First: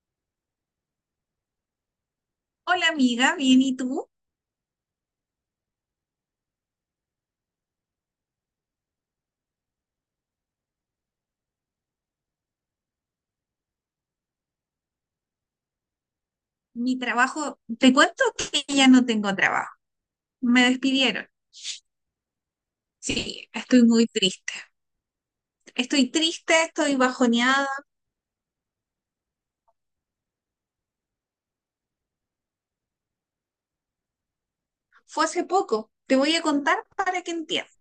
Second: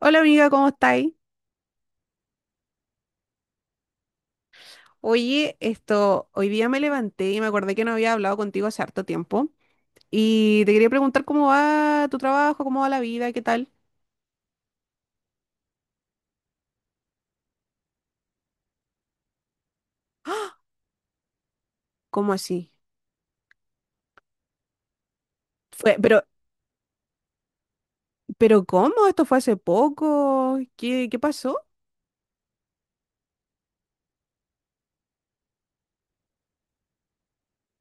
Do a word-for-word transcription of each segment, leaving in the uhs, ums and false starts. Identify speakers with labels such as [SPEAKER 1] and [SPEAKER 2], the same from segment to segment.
[SPEAKER 1] Hola amiga, ¿cómo estáis?
[SPEAKER 2] Hola amiga, bien, ¿y tú?
[SPEAKER 1] Oye, esto, hoy día me levanté y me acordé que no había hablado contigo hace harto tiempo y te quería preguntar cómo va tu trabajo, cómo va la vida, qué tal.
[SPEAKER 2] Mi trabajo, te cuento que ya no tengo trabajo.
[SPEAKER 1] ¡Ah!
[SPEAKER 2] Me despidieron.
[SPEAKER 1] ¿Cómo así?
[SPEAKER 2] Sí, estoy muy triste.
[SPEAKER 1] Fue,
[SPEAKER 2] Estoy
[SPEAKER 1] pero,
[SPEAKER 2] triste, estoy bajoneada.
[SPEAKER 1] pero ¿cómo? ¿Esto fue hace poco? ¿Qué, qué pasó?
[SPEAKER 2] Fue hace poco. Te voy a contar para que entiendas.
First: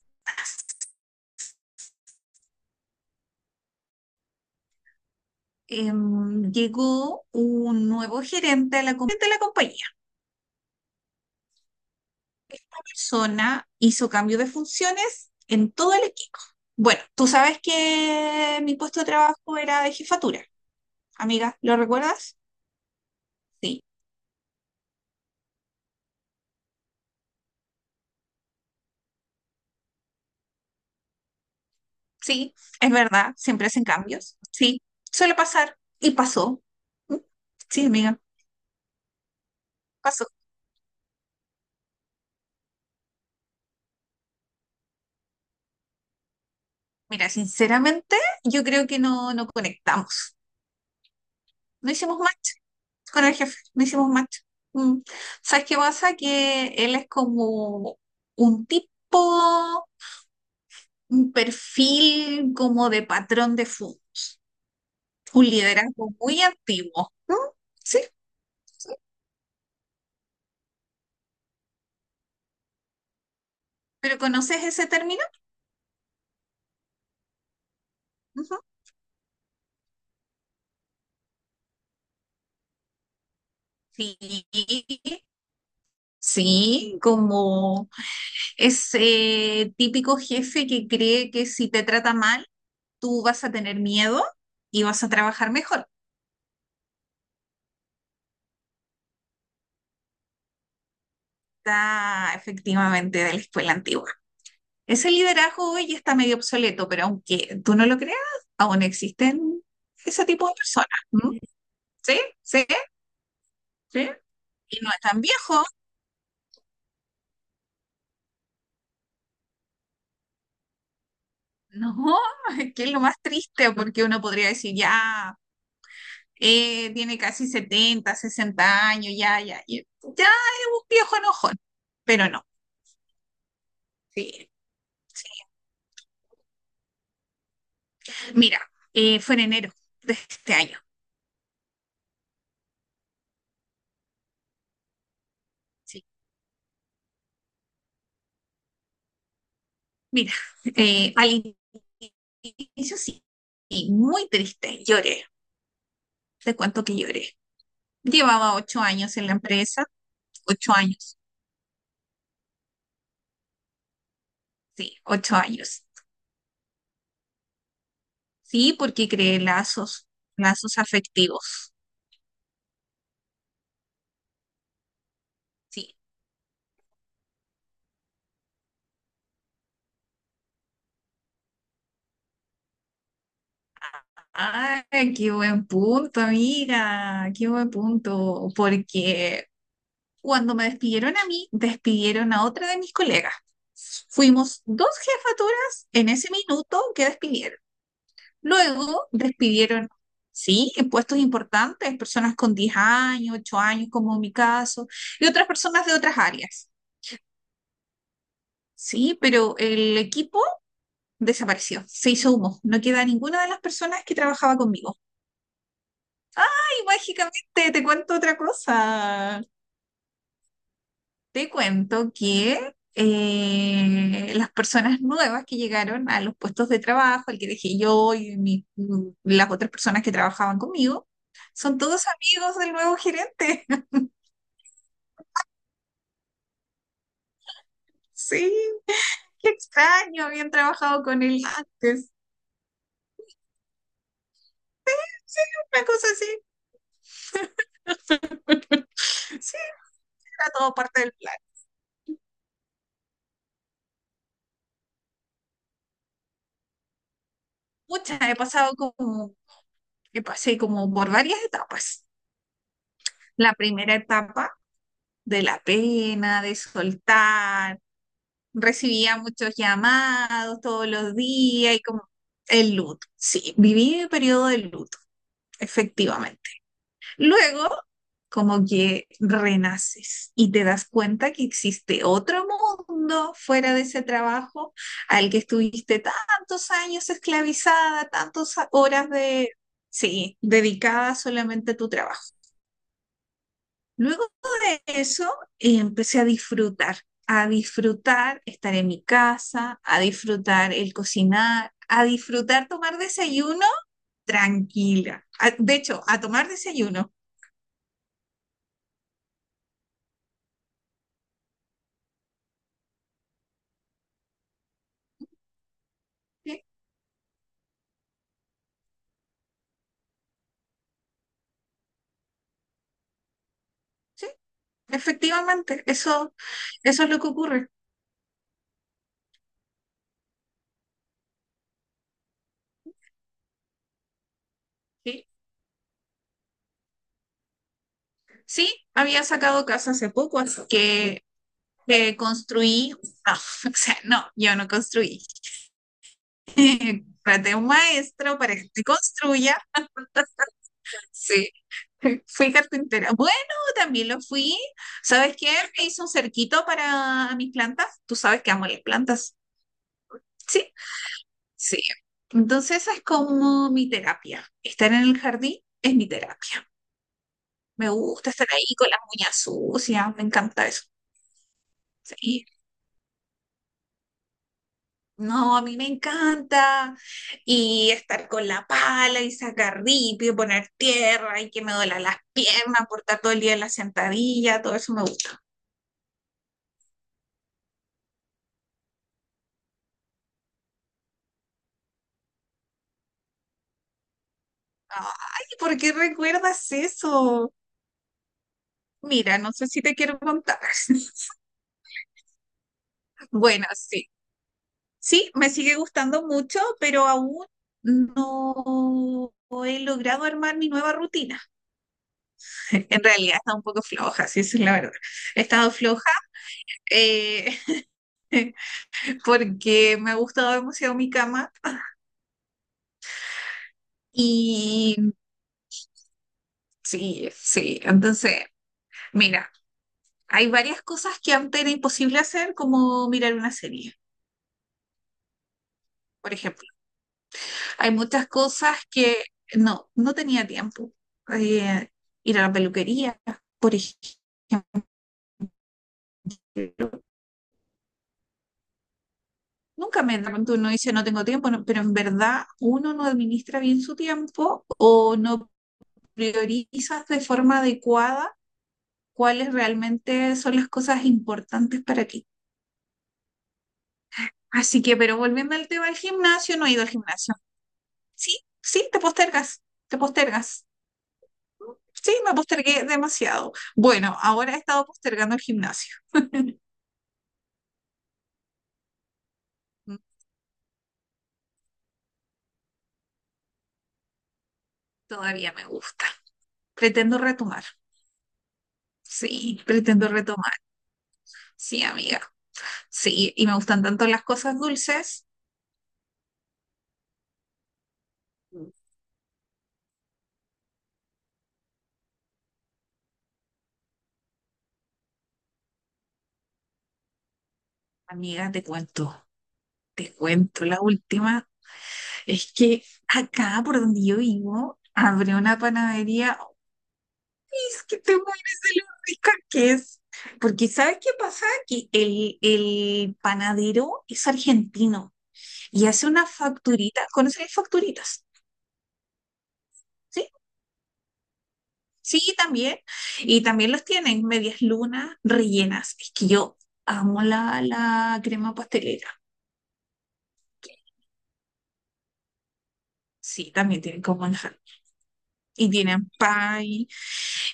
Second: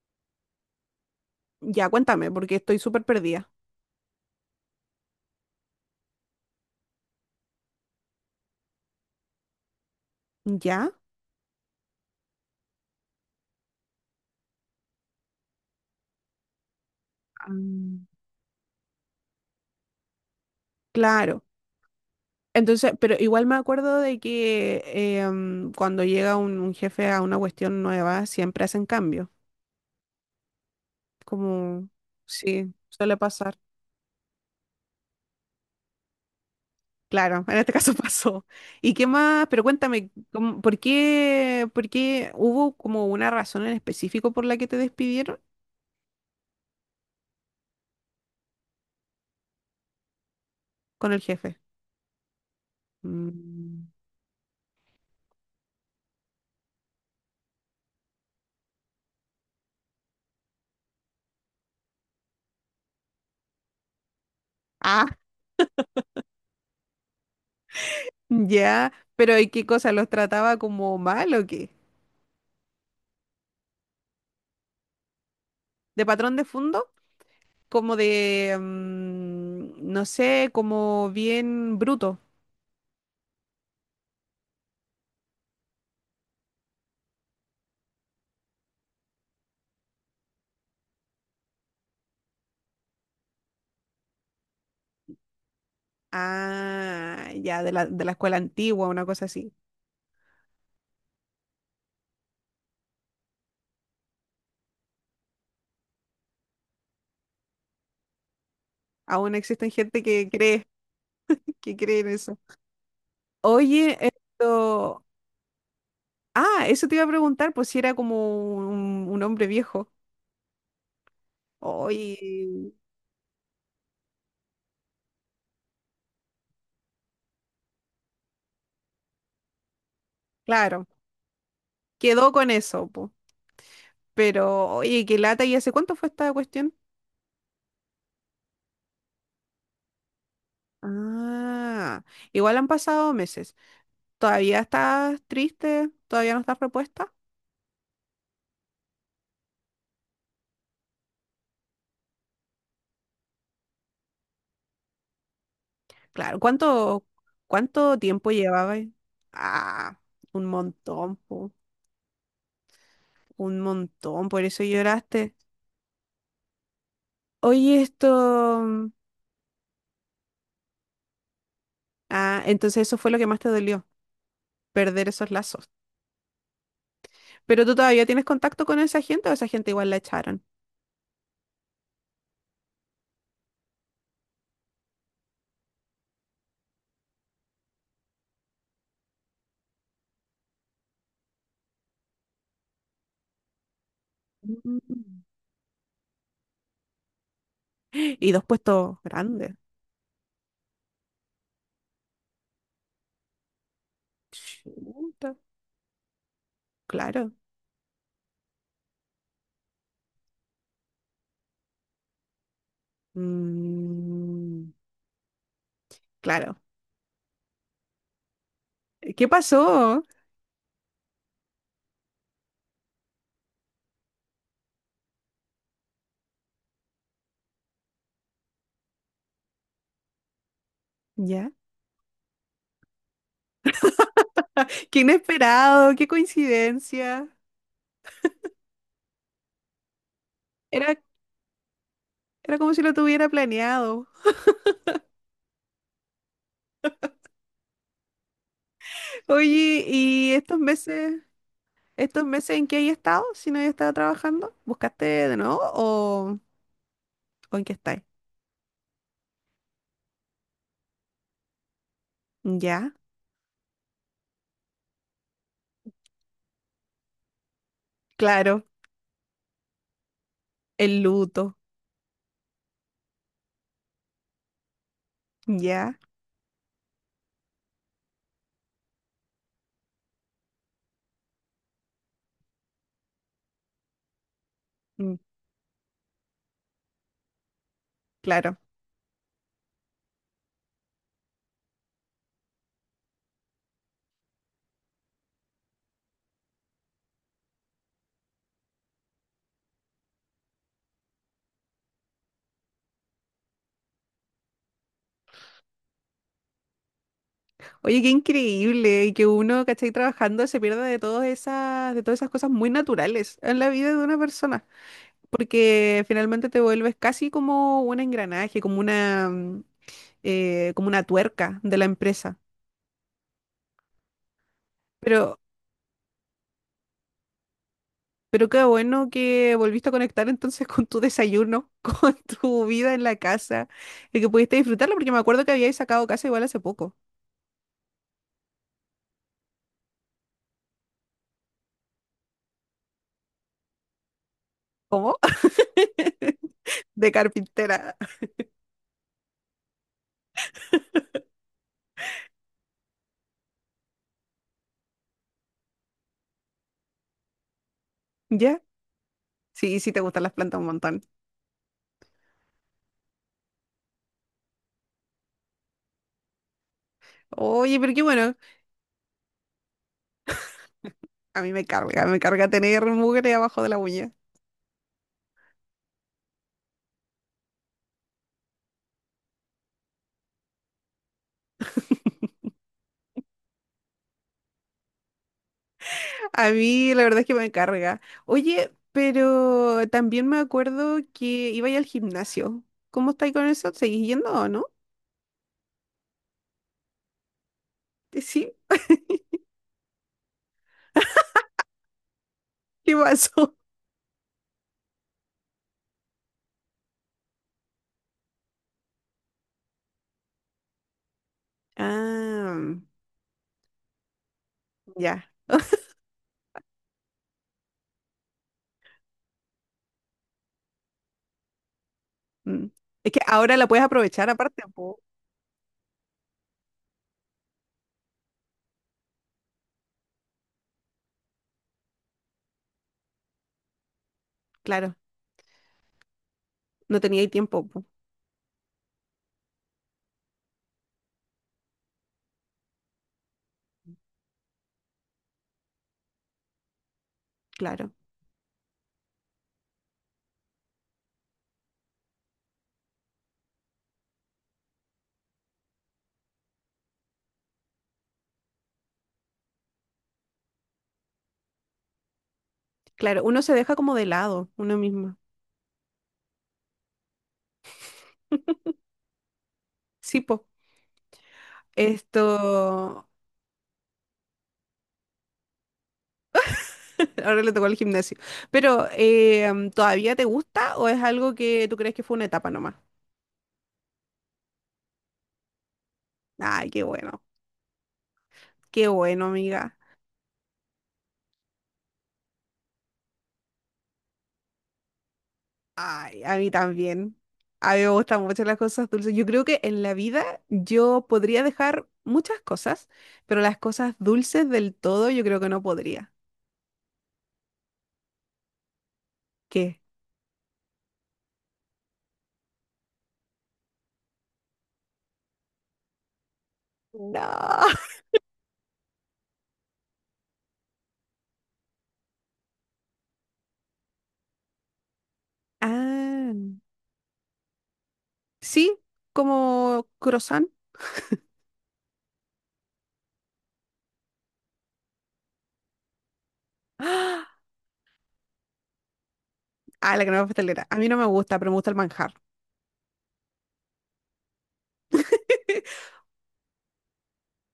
[SPEAKER 1] Ya, cuéntame, porque estoy súper perdida.
[SPEAKER 2] Em, llegó un nuevo gerente de la, com- de la compañía.
[SPEAKER 1] ¿Ya?
[SPEAKER 2] La persona hizo cambio de funciones en todo el equipo. Bueno, tú sabes
[SPEAKER 1] Mm.
[SPEAKER 2] que mi puesto de trabajo era de jefatura,
[SPEAKER 1] Claro.
[SPEAKER 2] amiga, ¿lo recuerdas?
[SPEAKER 1] Entonces, pero igual me
[SPEAKER 2] Sí.
[SPEAKER 1] acuerdo de que eh, mm, cuando llega un, un jefe a una cuestión nueva, siempre hacen cambio. Como,
[SPEAKER 2] Sí,
[SPEAKER 1] sí,
[SPEAKER 2] es
[SPEAKER 1] suele
[SPEAKER 2] verdad,
[SPEAKER 1] pasar.
[SPEAKER 2] siempre hacen cambios. Sí, suele pasar y pasó. Mm.
[SPEAKER 1] Claro, en este
[SPEAKER 2] Sí,
[SPEAKER 1] caso
[SPEAKER 2] amiga,
[SPEAKER 1] pasó. ¿Y qué más? Pero cuéntame,
[SPEAKER 2] pasó.
[SPEAKER 1] ¿cómo- ¿por qué, por qué hubo como una razón en específico por la que te despidieron
[SPEAKER 2] Mira, sinceramente, yo creo que no, no conectamos.
[SPEAKER 1] con el jefe?
[SPEAKER 2] No hicimos match con el jefe, no
[SPEAKER 1] Mm.
[SPEAKER 2] hicimos match. Mm. ¿Sabes qué pasa? Que él es como un tipo, un perfil como de patrón de fútbol,
[SPEAKER 1] Ah,
[SPEAKER 2] un liderazgo muy antiguo. Mm. Sí,
[SPEAKER 1] ya.
[SPEAKER 2] sí.
[SPEAKER 1] Pero ¿y qué cosa? ¿Los trataba como mal o qué?
[SPEAKER 2] ¿Pero conoces ese término?
[SPEAKER 1] ¿De patrón de fondo? Como
[SPEAKER 2] Ujú.
[SPEAKER 1] de, mm, no sé, como bien bruto.
[SPEAKER 2] Sí, sí, como es eh, típico jefe que cree que si te trata mal, tú vas a tener miedo y vas a trabajar mejor.
[SPEAKER 1] Ah, ya, de la, de la escuela antigua, una cosa así.
[SPEAKER 2] Está efectivamente de la escuela antigua. Ese liderazgo hoy está medio obsoleto, pero aunque tú no lo creas, aún
[SPEAKER 1] Aún
[SPEAKER 2] existen
[SPEAKER 1] existen gente
[SPEAKER 2] ese
[SPEAKER 1] que
[SPEAKER 2] tipo de
[SPEAKER 1] cree,
[SPEAKER 2] personas. ¿Mm?
[SPEAKER 1] que cree en
[SPEAKER 2] ¿Sí?
[SPEAKER 1] eso.
[SPEAKER 2] ¿Sí?
[SPEAKER 1] Oye,
[SPEAKER 2] ¿Sí? Y no es
[SPEAKER 1] esto...
[SPEAKER 2] tan viejo.
[SPEAKER 1] Ah, eso te iba a preguntar, pues si era como un, un hombre viejo.
[SPEAKER 2] No,
[SPEAKER 1] Oye,
[SPEAKER 2] que es lo más triste porque uno podría decir, ya, eh, tiene casi setenta sesenta años, ya, ya, y- ya es
[SPEAKER 1] claro,
[SPEAKER 2] un viejo enojón, pero
[SPEAKER 1] quedó
[SPEAKER 2] no.
[SPEAKER 1] con eso, po.
[SPEAKER 2] Sí,
[SPEAKER 1] Pero, oye, qué
[SPEAKER 2] sí.
[SPEAKER 1] lata, ¿y hace cuánto fue esta cuestión?
[SPEAKER 2] Mira, eh, fue en enero de este año.
[SPEAKER 1] Ah, igual han pasado meses. ¿Todavía estás triste?
[SPEAKER 2] Sí.
[SPEAKER 1] ¿Todavía no estás repuesta?
[SPEAKER 2] Mira, eh, al inicio sí, y muy triste, lloré.
[SPEAKER 1] Claro,
[SPEAKER 2] Te cuento que
[SPEAKER 1] ¿cuánto,
[SPEAKER 2] lloré.
[SPEAKER 1] cuánto tiempo
[SPEAKER 2] Llevaba
[SPEAKER 1] llevabas?
[SPEAKER 2] ocho años en la empresa,
[SPEAKER 1] Ah, un
[SPEAKER 2] ocho
[SPEAKER 1] montón,
[SPEAKER 2] años,
[SPEAKER 1] po, un montón, por eso
[SPEAKER 2] sí,
[SPEAKER 1] lloraste.
[SPEAKER 2] ocho años.
[SPEAKER 1] Oye,
[SPEAKER 2] Sí,
[SPEAKER 1] esto...
[SPEAKER 2] porque creé lazos, lazos afectivos.
[SPEAKER 1] Ah, entonces eso fue lo que más te dolió, perder esos lazos.
[SPEAKER 2] Sí.
[SPEAKER 1] Pero tú todavía tienes contacto con esa gente o esa gente igual la echaron.
[SPEAKER 2] Ay, qué buen punto, amiga, qué buen punto, porque cuando me despidieron a mí, despidieron a otra de mis colegas. Fuimos dos
[SPEAKER 1] Mm.
[SPEAKER 2] jefaturas en ese minuto que despidieron.
[SPEAKER 1] Y dos puestos
[SPEAKER 2] Luego
[SPEAKER 1] grandes.
[SPEAKER 2] despidieron, sí, en puestos importantes, personas con diez años, ocho años, como en mi caso, y
[SPEAKER 1] Chuta,
[SPEAKER 2] otras personas de otras áreas.
[SPEAKER 1] claro.
[SPEAKER 2] Sí, pero el equipo desapareció, se hizo humo, no queda ninguna de las personas que trabajaba
[SPEAKER 1] Mm,
[SPEAKER 2] conmigo.
[SPEAKER 1] claro.
[SPEAKER 2] Y mágicamente te cuento otra
[SPEAKER 1] ¿Qué
[SPEAKER 2] cosa.
[SPEAKER 1] pasó?
[SPEAKER 2] Te cuento que eh, las personas nuevas que llegaron a los puestos de trabajo, el que dejé yo y mi- mm, las otras personas que trabajaban conmigo,
[SPEAKER 1] ¿Ya?
[SPEAKER 2] son todos amigos del nuevo gerente.
[SPEAKER 1] Qué inesperado, qué coincidencia.
[SPEAKER 2] Sí, qué extraño, habían
[SPEAKER 1] Era,
[SPEAKER 2] trabajado con él antes.
[SPEAKER 1] era como si lo tuviera planeado.
[SPEAKER 2] Una cosa así, sí,
[SPEAKER 1] Oye, ¿y
[SPEAKER 2] era
[SPEAKER 1] estos
[SPEAKER 2] todo parte del
[SPEAKER 1] meses,
[SPEAKER 2] plan.
[SPEAKER 1] estos meses en qué hay estado? Si no hay estado trabajando, ¿buscaste de nuevo o, o en qué estáis?
[SPEAKER 2] Muchas, he pasado como, he pasé como por varias etapas.
[SPEAKER 1] ¿Ya?
[SPEAKER 2] La primera etapa de la pena, de soltar
[SPEAKER 1] Claro.
[SPEAKER 2] recibía muchos llamados todos
[SPEAKER 1] El
[SPEAKER 2] los
[SPEAKER 1] luto.
[SPEAKER 2] días y como el luto. Sí, viví el periodo de luto,
[SPEAKER 1] ¿Ya?
[SPEAKER 2] efectivamente. Luego, como que renaces y te das cuenta que existe otro mundo fuera de ese trabajo
[SPEAKER 1] Mm,
[SPEAKER 2] al que estuviste tantos años esclavizada, tantas
[SPEAKER 1] claro.
[SPEAKER 2] horas de, sí, dedicada solamente a tu trabajo. Luego de eso, eh, empecé a disfrutar, a disfrutar estar en mi casa, a disfrutar el cocinar, a disfrutar tomar desayuno tranquila. A- de hecho, a tomar desayuno.
[SPEAKER 1] Oye, qué increíble y que uno, ¿cachai? Trabajando se pierda de todas esas, de todas esas cosas muy naturales en la vida de una persona, porque finalmente te
[SPEAKER 2] Sí,
[SPEAKER 1] vuelves casi como un engranaje, como una, mm, eh, como una tuerca de la empresa.
[SPEAKER 2] sí,
[SPEAKER 1] Pero,
[SPEAKER 2] efectivamente, eso, eso es lo que ocurre.
[SPEAKER 1] pero qué bueno que volviste a conectar entonces con tu desayuno, con tu vida en la casa y que pudiste disfrutarla, porque me
[SPEAKER 2] Sí,
[SPEAKER 1] acuerdo que habíais sacado casa igual hace poco.
[SPEAKER 2] sí, había sacado casa hace poco, así que eh, construí, no, o sea, no, yo no
[SPEAKER 1] ¿Cómo?
[SPEAKER 2] construí.
[SPEAKER 1] De
[SPEAKER 2] Traté a un
[SPEAKER 1] carpintera.
[SPEAKER 2] maestro para que te construya. Sí. Fui carpintera. Bueno, también lo fui. ¿Sabes qué? Me hice un cerquito para mis plantas. Tú sabes que
[SPEAKER 1] ¿Ya?
[SPEAKER 2] amo las plantas.
[SPEAKER 1] Sí, sí, te gustan las plantas un
[SPEAKER 2] Sí,
[SPEAKER 1] montón.
[SPEAKER 2] sí. Entonces esa es como mi terapia. Estar en el jardín es mi terapia.
[SPEAKER 1] Oye,
[SPEAKER 2] Me
[SPEAKER 1] pero qué
[SPEAKER 2] gusta
[SPEAKER 1] bueno.
[SPEAKER 2] estar ahí con las uñas sucias. Me encanta eso.
[SPEAKER 1] A mí me carga, me
[SPEAKER 2] Sí.
[SPEAKER 1] carga tener mugre abajo de la uña.
[SPEAKER 2] No, a mí me encanta. Y estar con la pala y sacar ripio, poner tierra y que me duela las piernas, por estar todo el día en la sentadilla. Todo eso me gusta.
[SPEAKER 1] A mí la verdad es que me carga. Oye, pero también me acuerdo que iba a al gimnasio. ¿Cómo estáis con eso? ¿Seguís yendo o no?
[SPEAKER 2] Ay, ¿por qué recuerdas eso?
[SPEAKER 1] Eh, sí,
[SPEAKER 2] Mira, no sé si te quiero contar.
[SPEAKER 1] ¿qué pasó?
[SPEAKER 2] Bueno, sí. Sí, me sigue gustando mucho, pero aún no he logrado armar mi nueva rutina.
[SPEAKER 1] Ah,
[SPEAKER 2] En realidad está un poco floja, sí, esa es la verdad.
[SPEAKER 1] ya.
[SPEAKER 2] He estado floja eh, porque me ha gustado demasiado mi cama
[SPEAKER 1] Mm. Es que ahora la puedes aprovechar aparte,
[SPEAKER 2] y
[SPEAKER 1] po.
[SPEAKER 2] sí, sí. Entonces, mira, hay varias cosas que antes era imposible hacer, como mirar una serie,
[SPEAKER 1] Claro,
[SPEAKER 2] por ejemplo.
[SPEAKER 1] no tenía ahí tiempo, po.
[SPEAKER 2] Hay muchas cosas que no, no tenía tiempo. Eh, ir a la peluquería, por ejemplo.
[SPEAKER 1] Claro,
[SPEAKER 2] Nunca me da cuenta, uno dice no tengo tiempo, no, pero en verdad uno no administra bien su tiempo o no priorizas de forma adecuada cuáles realmente son las cosas importantes para ti.
[SPEAKER 1] claro. Uno se deja como de lado, uno
[SPEAKER 2] Así que,
[SPEAKER 1] mismo.
[SPEAKER 2] pero volviendo al tema del gimnasio, no he ido al gimnasio. Sí, sí, te postergas, te
[SPEAKER 1] Sí, po.
[SPEAKER 2] postergas. Sí, me postergué
[SPEAKER 1] Esto,
[SPEAKER 2] demasiado. Bueno, ahora he estado postergando el gimnasio.
[SPEAKER 1] ahora le tocó el gimnasio. Pero, eh, mm,
[SPEAKER 2] Mm.
[SPEAKER 1] ¿todavía te gusta o es algo que tú crees que fue una etapa nomás?
[SPEAKER 2] Todavía me gusta.
[SPEAKER 1] Ay, qué
[SPEAKER 2] Pretendo
[SPEAKER 1] bueno.
[SPEAKER 2] retomar.
[SPEAKER 1] Qué bueno,
[SPEAKER 2] Sí,
[SPEAKER 1] amiga.
[SPEAKER 2] pretendo retomar. Sí, amiga. Sí, y me gustan tanto las cosas dulces.
[SPEAKER 1] Ay, a mí también. A mí me gustan mucho las
[SPEAKER 2] Mm.
[SPEAKER 1] cosas dulces. Yo creo que en la vida yo podría dejar muchas cosas, pero las cosas dulces del todo yo creo que no podría.
[SPEAKER 2] Amiga, te cuento,
[SPEAKER 1] ¿Qué?
[SPEAKER 2] te cuento. La última es que acá por donde yo vivo, abrió una panadería. ¡Uy,
[SPEAKER 1] No.
[SPEAKER 2] es que te mueres de lo rica que es! Porque ¿sabes qué pasa? Que el, el panadero es argentino y hace unas
[SPEAKER 1] Ah,
[SPEAKER 2] facturitas. ¿Conoces las facturitas?
[SPEAKER 1] sí, como
[SPEAKER 2] ¿Sí?
[SPEAKER 1] croissant.
[SPEAKER 2] Sí, también. Y también los tienen medias lunas rellenas. Es que yo amo
[SPEAKER 1] Ah,
[SPEAKER 2] la, la crema pastelera.
[SPEAKER 1] ah, la crema pastelera. A mí no me gusta, pero me gusta el manjar.
[SPEAKER 2] Sí, también tienen como manjar. Y tienen pan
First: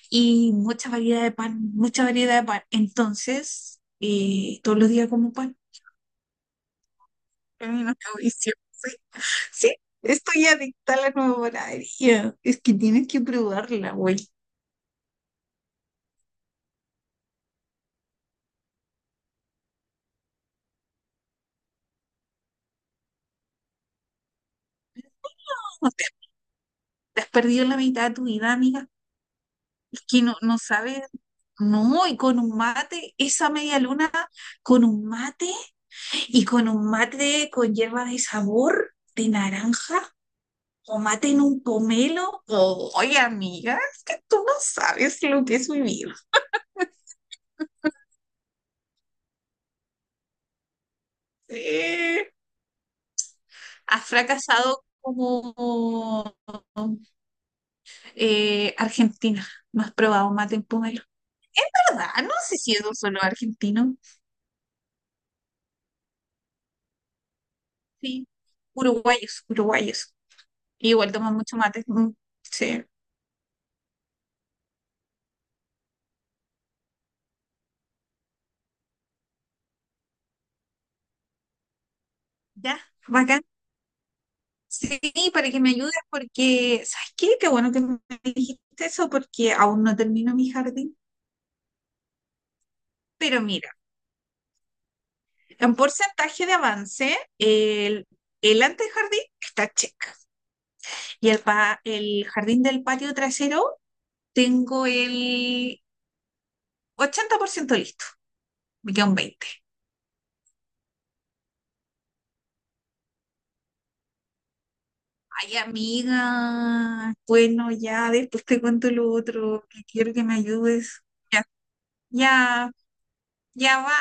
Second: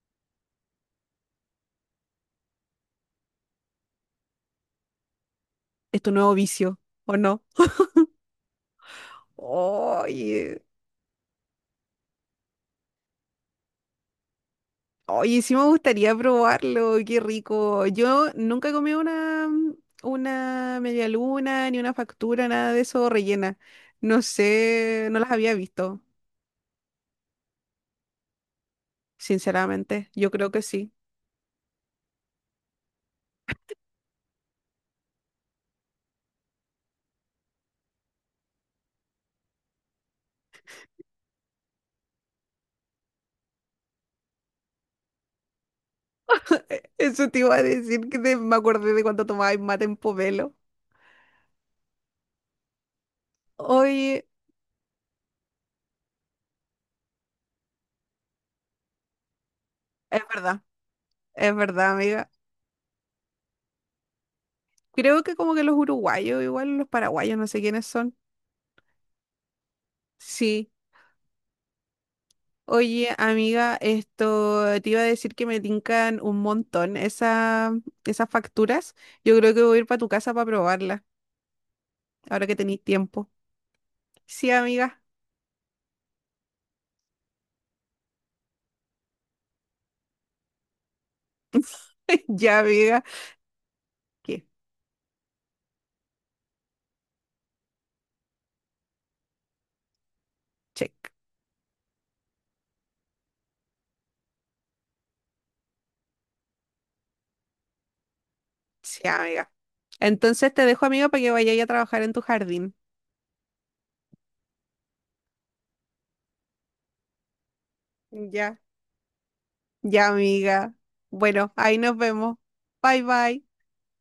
[SPEAKER 2] y mucha variedad de pan, mucha variedad de pan. Entonces, eh, todos los días como pan.
[SPEAKER 1] ¿Es tu nuevo vicio o no?
[SPEAKER 2] Es una tradición. Sí, sí, estoy
[SPEAKER 1] Oye,
[SPEAKER 2] adicta a la nueva panadería. Es que tienes que probarla, güey.
[SPEAKER 1] oye, sí me gustaría probarlo, qué rico. Yo nunca he comido una, mm, una media luna, ni una factura, nada de eso rellena. No sé, no las había
[SPEAKER 2] No,
[SPEAKER 1] visto,
[SPEAKER 2] Te, te has perdido la mitad de tu vida, amiga.
[SPEAKER 1] sinceramente.
[SPEAKER 2] Que
[SPEAKER 1] Yo
[SPEAKER 2] no,
[SPEAKER 1] creo
[SPEAKER 2] no
[SPEAKER 1] que sí.
[SPEAKER 2] sabe, no, y con un mate, esa media luna con un mate y con un mate con hierba de sabor de naranja o mate en un pomelo. Oye, amiga, es que tú no sabes lo que es vivir.
[SPEAKER 1] Eh, Eso te iba a decir que te- me acordé de cuando tomabas mate en Pomelo.
[SPEAKER 2] Eh, has
[SPEAKER 1] Oye,
[SPEAKER 2] fracasado como eh, Argentina. No has
[SPEAKER 1] es
[SPEAKER 2] probado mate
[SPEAKER 1] verdad,
[SPEAKER 2] en pomelo.
[SPEAKER 1] es verdad,
[SPEAKER 2] ¿Verdad?
[SPEAKER 1] amiga.
[SPEAKER 2] No sé si es solo argentino.
[SPEAKER 1] Creo que como que los uruguayos, igual los paraguayos, no sé quiénes son.
[SPEAKER 2] Sí. Uruguayos, uruguayos.
[SPEAKER 1] Sí.
[SPEAKER 2] Igual toman mucho mate. Mm. Sí.
[SPEAKER 1] Oye, amiga, esto te iba a decir que me tincan un montón esa, esas facturas. Yo creo que voy a ir para tu casa para probarlas, ahora que
[SPEAKER 2] Ya,
[SPEAKER 1] tenéis tiempo.
[SPEAKER 2] bacán.
[SPEAKER 1] Sí,
[SPEAKER 2] Sí,
[SPEAKER 1] amiga.
[SPEAKER 2] para que me ayudes, porque, ¿sabes qué? Qué bueno que me dijiste eso, porque aún no termino mi jardín.
[SPEAKER 1] Ya, amiga.
[SPEAKER 2] Pero mira,
[SPEAKER 1] ¿Qué?
[SPEAKER 2] en porcentaje de avance, el, el antejardín está check.
[SPEAKER 1] Check.
[SPEAKER 2] Y el, pa- el jardín del patio trasero, tengo el ochenta por ciento listo. Me queda
[SPEAKER 1] Sí,
[SPEAKER 2] un
[SPEAKER 1] amiga.
[SPEAKER 2] veinte por ciento.
[SPEAKER 1] Entonces te dejo, amiga, para que vayáis a trabajar en tu jardín.
[SPEAKER 2] Ay, amiga. Bueno, ya, después
[SPEAKER 1] Ya.
[SPEAKER 2] te cuento lo otro, que
[SPEAKER 1] Ya,
[SPEAKER 2] quiero que me
[SPEAKER 1] amiga.
[SPEAKER 2] ayudes. Ya,
[SPEAKER 1] Bueno, ahí nos vemos.
[SPEAKER 2] ya,
[SPEAKER 1] Bye, bye.
[SPEAKER 2] ya va.